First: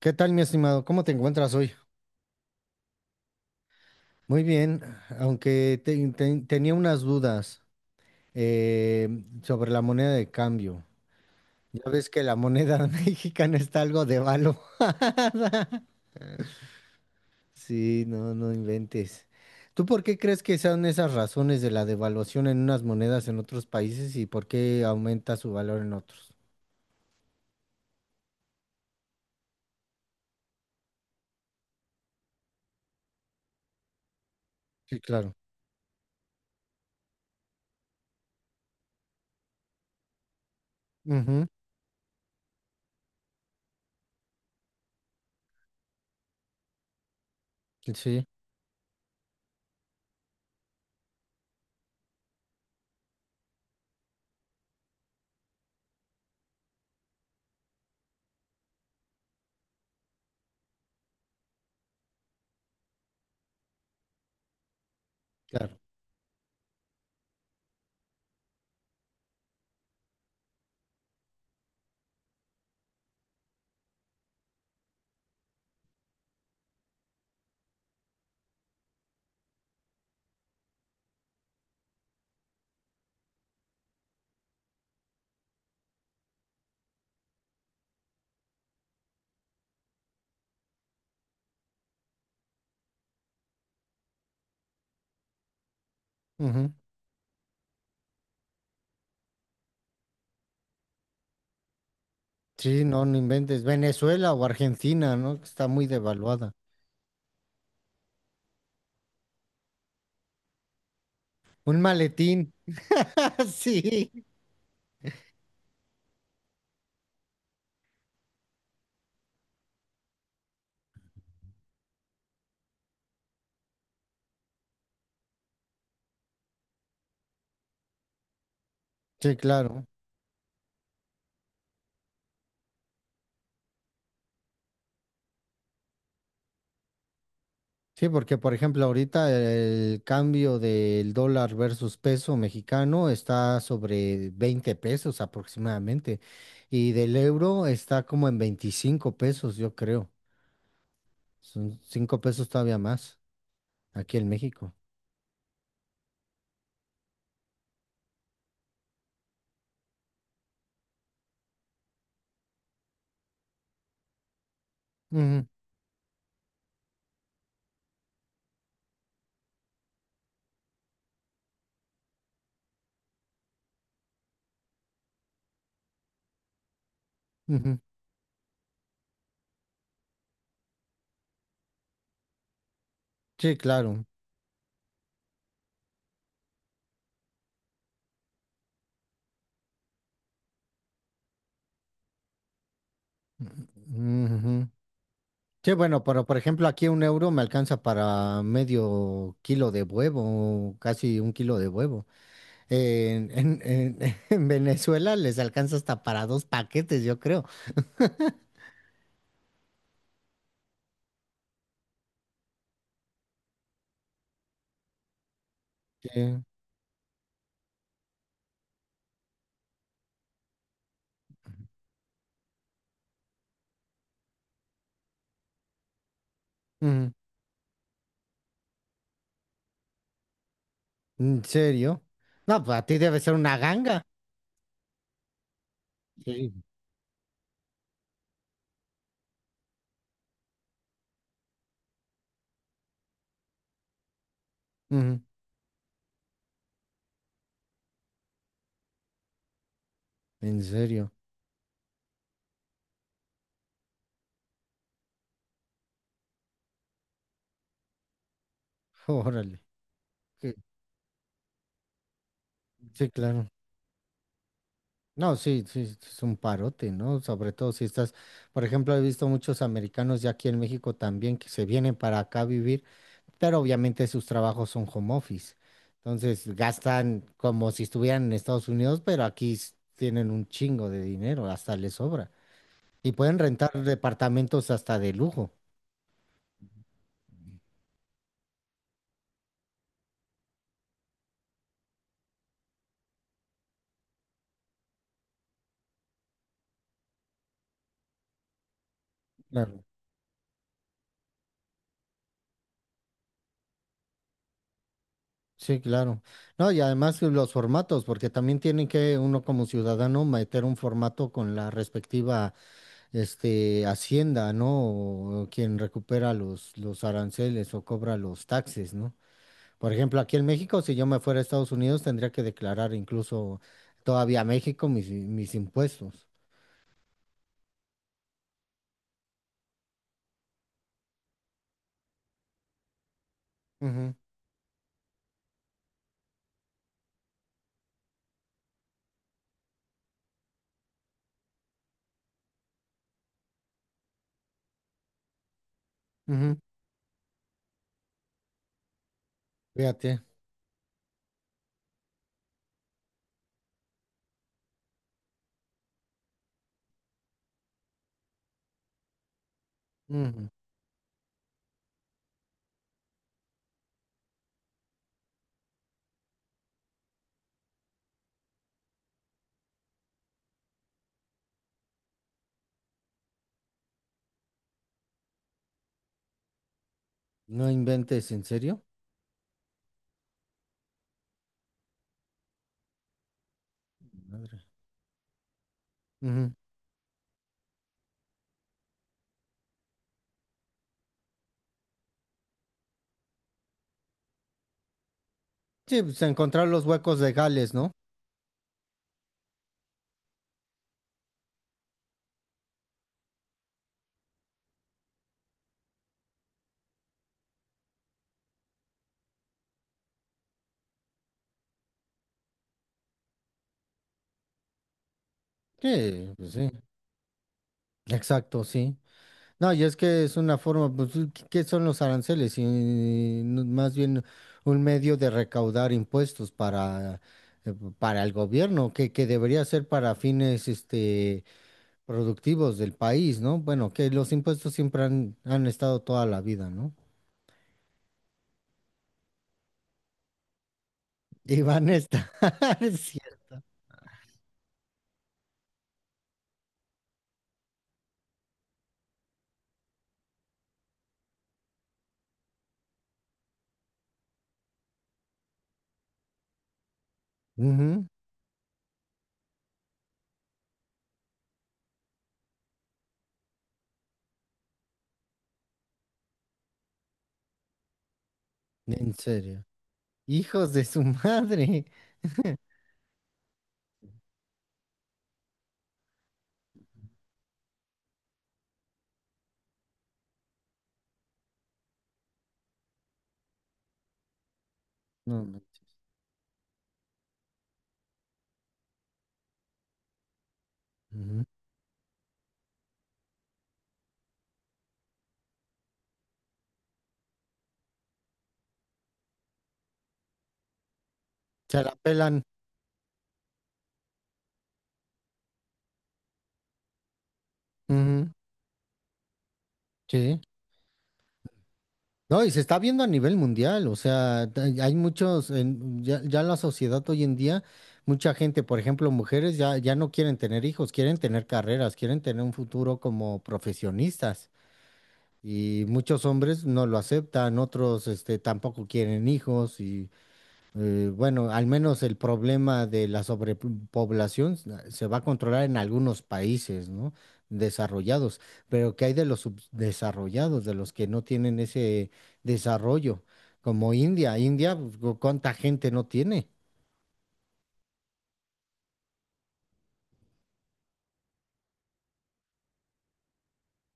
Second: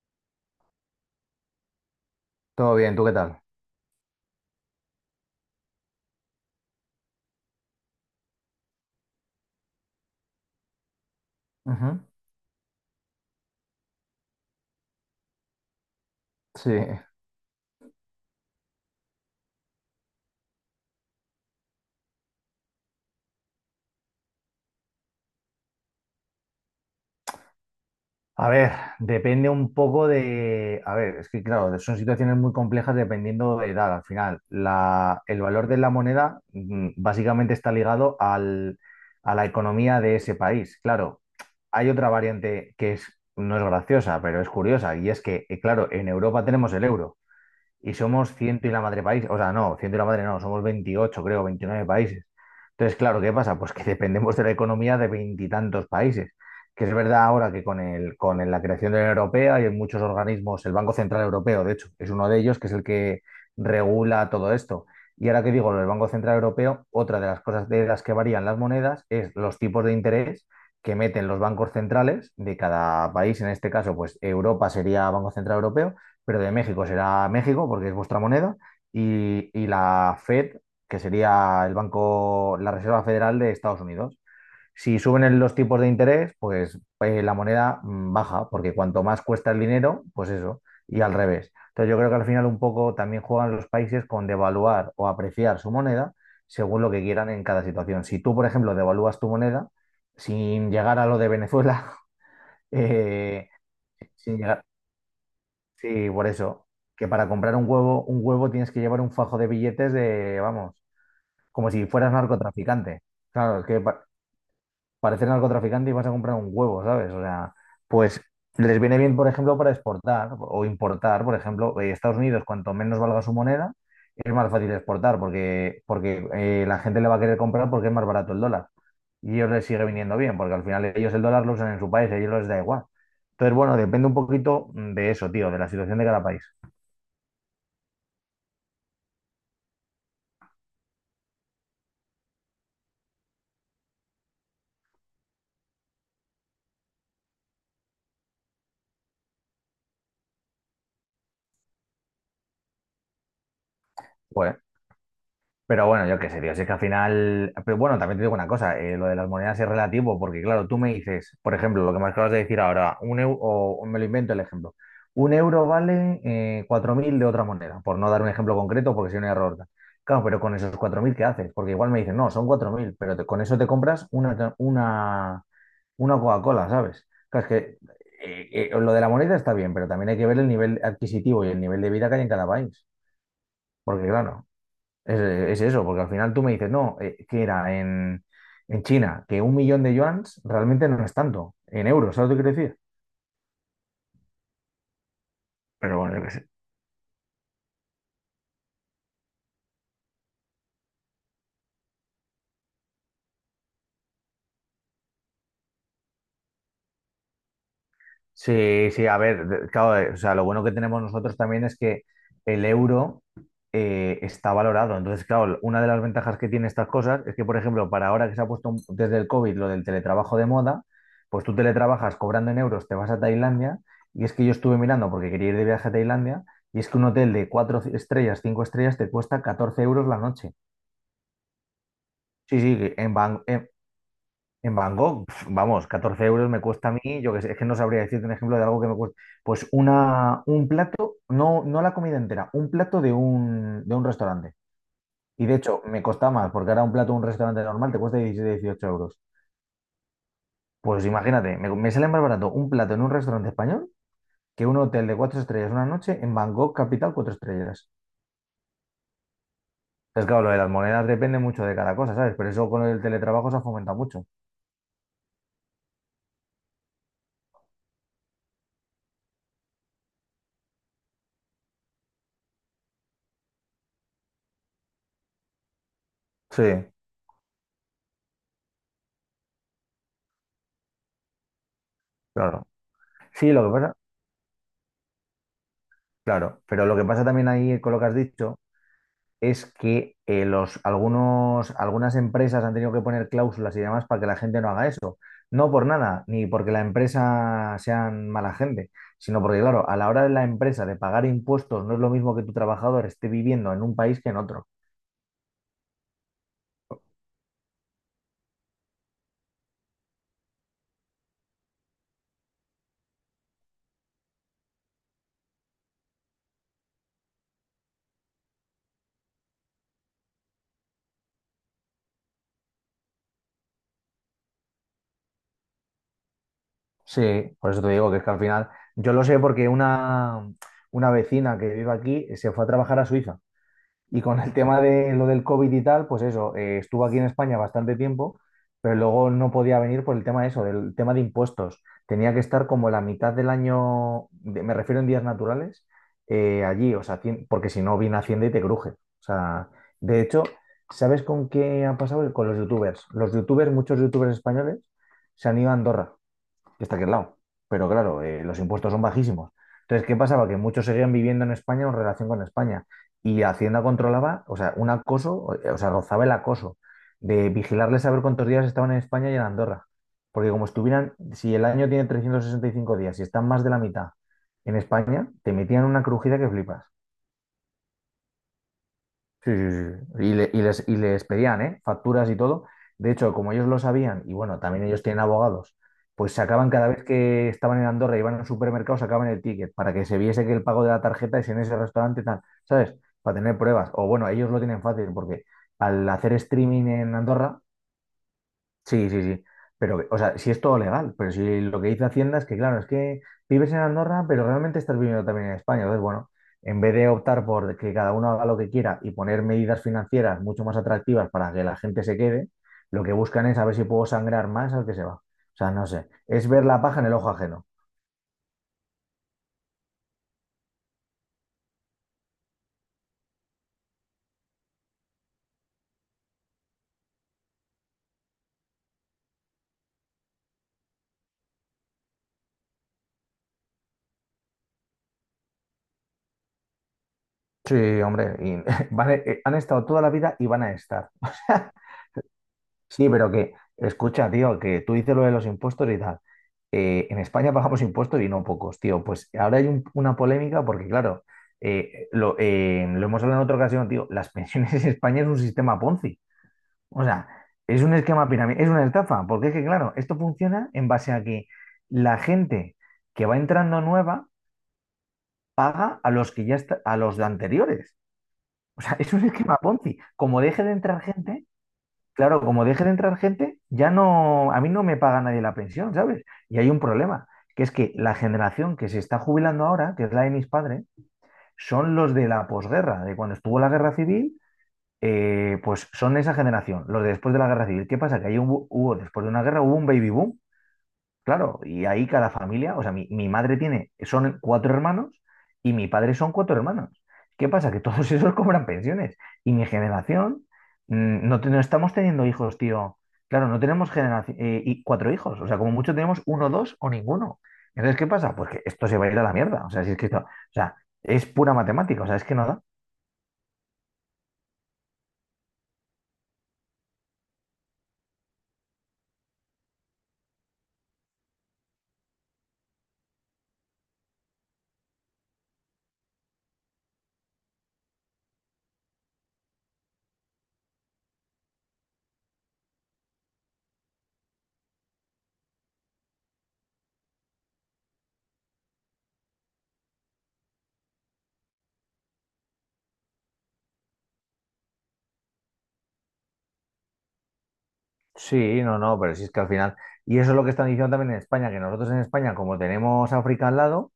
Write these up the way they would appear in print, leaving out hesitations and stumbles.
¿Qué tal, mi estimado? ¿Cómo te encuentras hoy? Todo bien, ¿tú qué tal? Muy bien, aunque tenía unas dudas eh, sobre la moneda de cambio. Ya Ujú. ves que la moneda mexicana está algo de valo. Sí. Sí, no, no inventes. ¿Tú por qué crees que sean esas razones de la devaluación en unas monedas en otros países y por qué aumenta su valor en otros? A ver, depende un poco de... A ver, es que claro, son situaciones muy complejas dependiendo de edad. Al final, Sí, claro. el valor de la moneda básicamente está ligado a la economía de ese país. Claro, Ujú. hay otra variante que es, no es graciosa, pero es curiosa, y es que, claro, en Europa tenemos el euro, y Sí, somos ciento y la madre país, o sea, no, ciento y la madre no, somos 28 creo, 29 países. Entonces, claro, ¿qué pasa? Pues que dependemos de la economía de veintitantos países, que es verdad ahora que con el- la creación de la Unión Europea y en muchos organismos, el Banco Central Europeo, de hecho, es uno de ellos, que es el que regula todo esto. Y ahora que digo claro. lo del Banco Central Europeo, otra de las cosas de las que varían las monedas es los tipos de interés que meten los bancos centrales de cada país, en este caso, pues Europa sería Banco Central Europeo, pero de México será México, porque es vuestra moneda, y la Fed, que sería el banco, la Reserva Federal de Estados Unidos. Si suben los tipos de interés, pues la moneda baja, porque cuanto más cuesta el dinero, pues eso, y al revés. Entonces yo creo que al final un poco también juegan los países con devaluar o apreciar su moneda Ujú. según lo que quieran en cada situación. Si tú, por ejemplo, devalúas tu moneda sin llegar a lo de Venezuela, Sí, no, no eh, inventes. ¿Venezuela sin o llegar, Argentina, no? Que está muy sí, por devaluada. eso. Que para comprar un huevo tienes que llevar un fajo de billetes de, vamos, como Un si fueras maletín. narcotraficante. Claro, es que Sí, pareces narcotraficante y vas a comprar un huevo, ¿sabes? O sea, pues les viene bien, por ejemplo, para exportar o importar. Por ejemplo, Estados Unidos, cuanto menos valga su moneda, es más fácil exportar porque la gente le va a querer comprar porque es más barato el dólar. Y sí, ellos les sigue claro. viniendo bien, porque al final ellos el dólar lo usan en su país, a ellos les da igual. Entonces, bueno, depende un poquito de eso, tío, de la situación de cada país. Sí, porque por ejemplo ahorita el cambio del dólar versus peso mexicano está sobre 20 pesos aproximadamente, y del euro está como en 25 pesos, yo creo. Son 5 pesos todavía más aquí en Pues, México. pero bueno, yo qué sé, tío, si es que al final, pero bueno, también te digo una cosa, lo de las monedas es relativo, porque claro, tú me dices, por ejemplo, lo que me acabas de decir ahora, un euro, o me lo invento el ejemplo, un Ujú, euro vale 4.000 de otra moneda, por no dar un ejemplo concreto, porque si no hay error. Claro, pero con esos 4.000 ¿qué haces? Porque igual me dicen, no, son 4.000, pero con eso te compras una Coca-Cola, ¿sabes? Claro, es que ujú. Lo de la moneda está bien, pero también hay que ver el nivel adquisitivo y el nivel de vida que hay en cada país, Sí, claro. porque claro. Es, es eso, porque al final tú me dices, no, que era en China, que 1.000.000 de yuans realmente no es tanto, en euros, ¿sabes lo que quiero decir? Ujú. Sí, Pero bueno, bueno, yo pero qué por sé. ejemplo aquí un euro me alcanza para medio kilo de huevo, casi un kilo de huevo. En, en- en- en Venezuela les alcanza hasta para dos paquetes, yo creo. Sí, sí, a ver, claro, o sea, lo bueno que tenemos nosotros también es que el euro está valorado. Entonces, claro, una de las ventajas Sí. que tiene estas cosas es que, por ejemplo, para ahora que se ha puesto desde el COVID lo del teletrabajo de moda, pues tú teletrabajas cobrando en euros, te vas a Tailandia, y es que yo estuve mirando porque quería ir de viaje a Tailandia, y es que un Ujú. hotel de cuatro estrellas, cinco estrellas, te cuesta 14 euros la noche. ¿En serio? Sí, No, pues sí, a ti en debe ser una Bangkok. ganga. En Bangkok, pf, vamos, 14 euros me Sí. cuesta a mí, yo que sé, es que no sabría decirte un ejemplo de algo que me cuesta. Un plato, no, no la comida entera, un plato de un restaurante. Ujú. Y de hecho, me cuesta más, porque ahora un plato de un restaurante normal te cuesta 17 18 euros. ¿En Pues serio? imagínate, me sale más barato un plato en un restaurante español que un hotel de cuatro estrellas una noche en Bangkok, capital, cuatro estrellas. Órale. Es claro, lo Sí, de las monedas depende mucho de cada cosa, ¿sabes? Pero eso con el sí, claro. teletrabajo se ha fomentado mucho. No, sí, sí, sí, es un parote, ¿no? Sobre todo si estás, por ejemplo, he visto muchos americanos ya aquí en México también que se vienen para acá a vivir, pero obviamente sus trabajos son home office. Entonces Sí, gastan como si estuvieran en Estados Unidos, pero aquí tienen un chingo de dinero, hasta les sobra. claro. Y pueden Sí, lo rentar que pasa. departamentos hasta de lujo. Claro, pero lo que pasa también ahí con lo que has dicho es que algunos, algunas empresas han tenido que poner cláusulas y demás para que la gente no haga eso. No por nada, ni porque la empresa sean mala gente, sino porque, Claro. claro, a la hora de la empresa de pagar impuestos no es lo mismo que tu trabajador esté viviendo en un país que en otro. Sí, claro. No, y además los formatos, porque también tienen que uno como ciudadano meter un formato con la respectiva, este, hacienda, ¿no? O quien recupera los aranceles o cobra los taxes, ¿no? Por ejemplo, aquí en México, si yo me fuera a Estados Unidos, tendría que declarar incluso todavía a México mis impuestos. Sí, por eso te digo que es que al final, yo lo sé porque una vecina que vive aquí se fue a trabajar a Suiza. Ujú, Y con el tema de lo del COVID y tal, pues eso, estuvo aquí en España bastante tiempo, pero luego no podía venir por el tema de eso, del tema de impuestos. Tenía que estar como la mitad del año, me refiero en días naturales, ujú. Allí, o sea, porque si no viene Hacienda y te cruje. O sea, de Fíjate. hecho, ¿sabes con qué ha pasado? Con los youtubers. Los youtubers, muchos youtubers españoles, se han ido a Andorra que está aquí al lado. Pero claro, los impuestos son bajísimos. Entonces, ¿qué Ujú. pasaba? Que muchos seguían viviendo en España o en relación con España. Y Hacienda controlaba, o sea, un acoso, o sea, rozaba el acoso de vigilarles a ver cuántos días estaban en España y en Andorra. Porque como estuvieran, si el año tiene 365 días y están más de la mitad en España, te metían una crujida que flipas. No inventes, ¿en serio? Sí, sí, sí, sí. Y, y les pedían, ¿eh? Facturas y todo. De hecho, como ellos lo sabían, y Madre. bueno, también ellos tienen abogados, pues Ujú. sacaban cada vez que estaban en Andorra y iban al supermercado, sacaban el ticket para que se viese que el pago de la tarjeta es en ese restaurante y tal, ¿sabes? Para tener pruebas. O bueno, ellos lo tienen fácil porque Sí, al pues hacer encontrar los streaming en huecos Andorra, legales, ¿no? sí, sí, sí. Pero, o sea, si es todo legal, pero si lo que dice Hacienda es que, claro, es que vives en Andorra, pero realmente estás viviendo también en España. Entonces, bueno, en vez de optar por que cada uno haga lo que quiera y poner medidas financieras mucho más atractivas para que la gente se quede, lo que buscan es a ver si puedo sangrar más al que se va. O sea, no sé, Sí, es pues ver sí. la paja en el ojo ajeno. Exacto, sí. No, y es que es una forma, pues, ¿qué qué son los aranceles? Y, no- más bien un medio de recaudar impuestos para el gobierno, que debería ser para fines, este, productivos del país, ¿no? Bueno, que los impuestos siempre han estado toda la vida, ¿no? Sí, hombre, y han estado toda la vida y van a estar. Y van a estar, es Sí, pero cierto. que, escucha, tío, que tú dices lo de los impuestos y tal. En España pagamos impuestos y no pocos, tío. Pues ahora hay una polémica porque, claro, lo hemos hablado en otra ocasión, tío. Las pensiones en España es un sistema Ponzi. O sea, es un Ujú. esquema pirámide, es una estafa. Porque es que, claro, esto funciona en base a que la gente que va entrando nueva paga a los que ya está, a los de anteriores. O sea, En es un esquema serio. Ponzi. Como deje de Hijos de entrar su gente, madre. claro, como deje de entrar gente, ya no, a mí no me paga nadie la pensión, ¿sabes? Y hay un problema, que es que la generación que se está jubilando ahora, que es la de mis padres, son los de la posguerra, de cuando estuvo la guerra civil, No, no, pues son esa generación, los de después de la guerra civil. ¿Qué pasa? Que ahí hubo- después de una guerra, hubo un baby boom. ujú. Claro, y ahí cada familia, o sea, mi madre tiene, son cuatro hermanos y mi padre son cuatro hermanos. ¿Qué pasa? Que todos esos cobran pensiones y mi generación no, no Se estamos la teniendo pelan. hijos, tío. Claro, no tenemos y cuatro hijos, o sea, como mucho tenemos uno, dos o ninguno. Entonces, ¿qué Ujú. pasa? Pues que esto se va a ir a la mierda, o sea, si es que esto, o Sí. sea, es pura matemática, o sea, es que No, no y se da. está viendo a nivel mundial, o sea, hay muchos, ya, ya la sociedad hoy en día, mucha gente, por ejemplo, mujeres ya, ya no quieren tener hijos, quieren tener carreras, quieren tener un futuro como profesionistas. Y muchos hombres no lo aceptan, otros este, tampoco quieren hijos y bueno, al menos el problema de la sobrepoblación se va a controlar en algunos países, ¿no? Desarrollados, pero ¿qué hay de los subdesarrollados, de los que no tienen ese desarrollo? Como India, India, ¿cuánta gente no tiene? Sí, no, no, pero si es que al final, y eso es lo que están diciendo también en España, que nosotros en España, como tenemos África al lado,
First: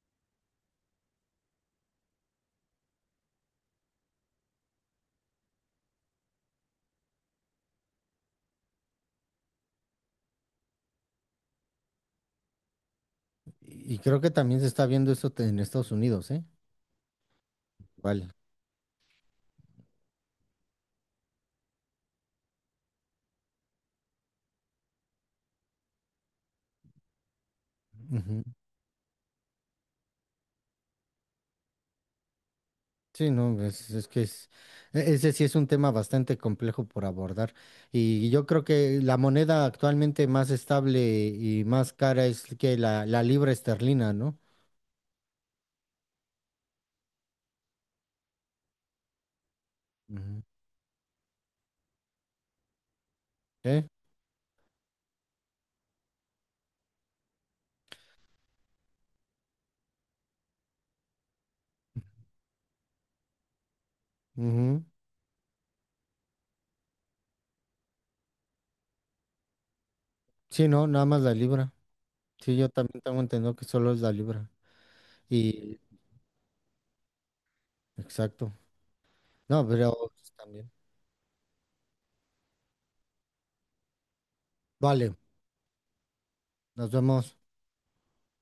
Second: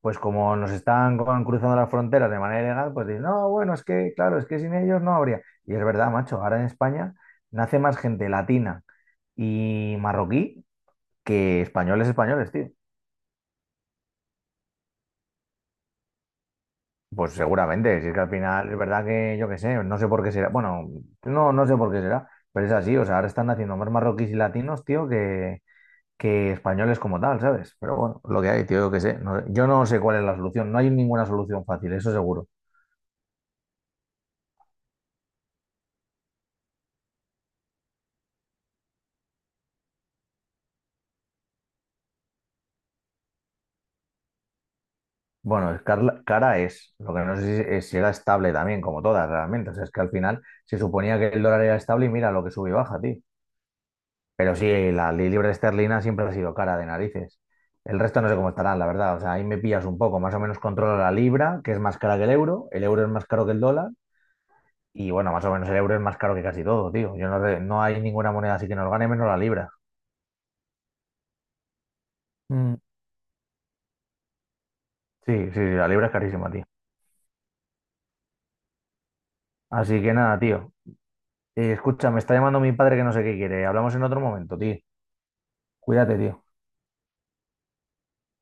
pues como nos están cruzando las fronteras de manera ilegal, pues dicen, no, bueno, es que, claro, es que sin ellos no habría. Y es verdad, macho, ahora en España nace más gente latina y marroquí que españoles españoles, tío. Y creo que también se está viendo eso en Estados Unidos, ¿eh? Pues seguramente, si es que al Igual. final es verdad que yo qué sé, no sé por qué será, bueno, no, no sé por qué será, pero es así, o sea, ahora están naciendo más marroquíes y latinos, tío, que españoles como tal, ¿sabes? Pero bueno, lo que hay, tío, yo qué sé, yo no sé cuál es la solución, no hay ninguna solución fácil, eso seguro. Sí, no, es que es, ese sí es un tema bastante complejo por abordar. Y yo creo que la moneda actualmente más estable y más cara es que la libra esterlina, ¿no? Bueno, es cara es, lo que no sé si, es si era estable también, como todas realmente. O sea, es que al Ujú. final se suponía que el dólar era estable y mira lo que sube y baja, tío. ¿Eh? Pero sí, la libra esterlina siempre ha sido cara de narices. El resto no sé cómo estarán, la verdad. O sea, ahí me pillas un poco. Más o menos controlo la libra, que es más cara que el euro. El euro es más caro que el dólar. Ujú. Y bueno, más o menos el euro es más caro que casi todo, tío. Yo no, no hay ninguna moneda así que nos gane menos la libra. Sí, no, nada más la libra. Sí, yo Mm. también tengo entendido que solo es la libra. Sí, sí, sí, Y, la libra es carísima, tío. exacto. No, Así pero que nada, también. tío. Escucha, me está llamando mi padre que no sé qué quiere. Hablamos en otro momento, tío. Vale, Cuídate, tío. nos vemos.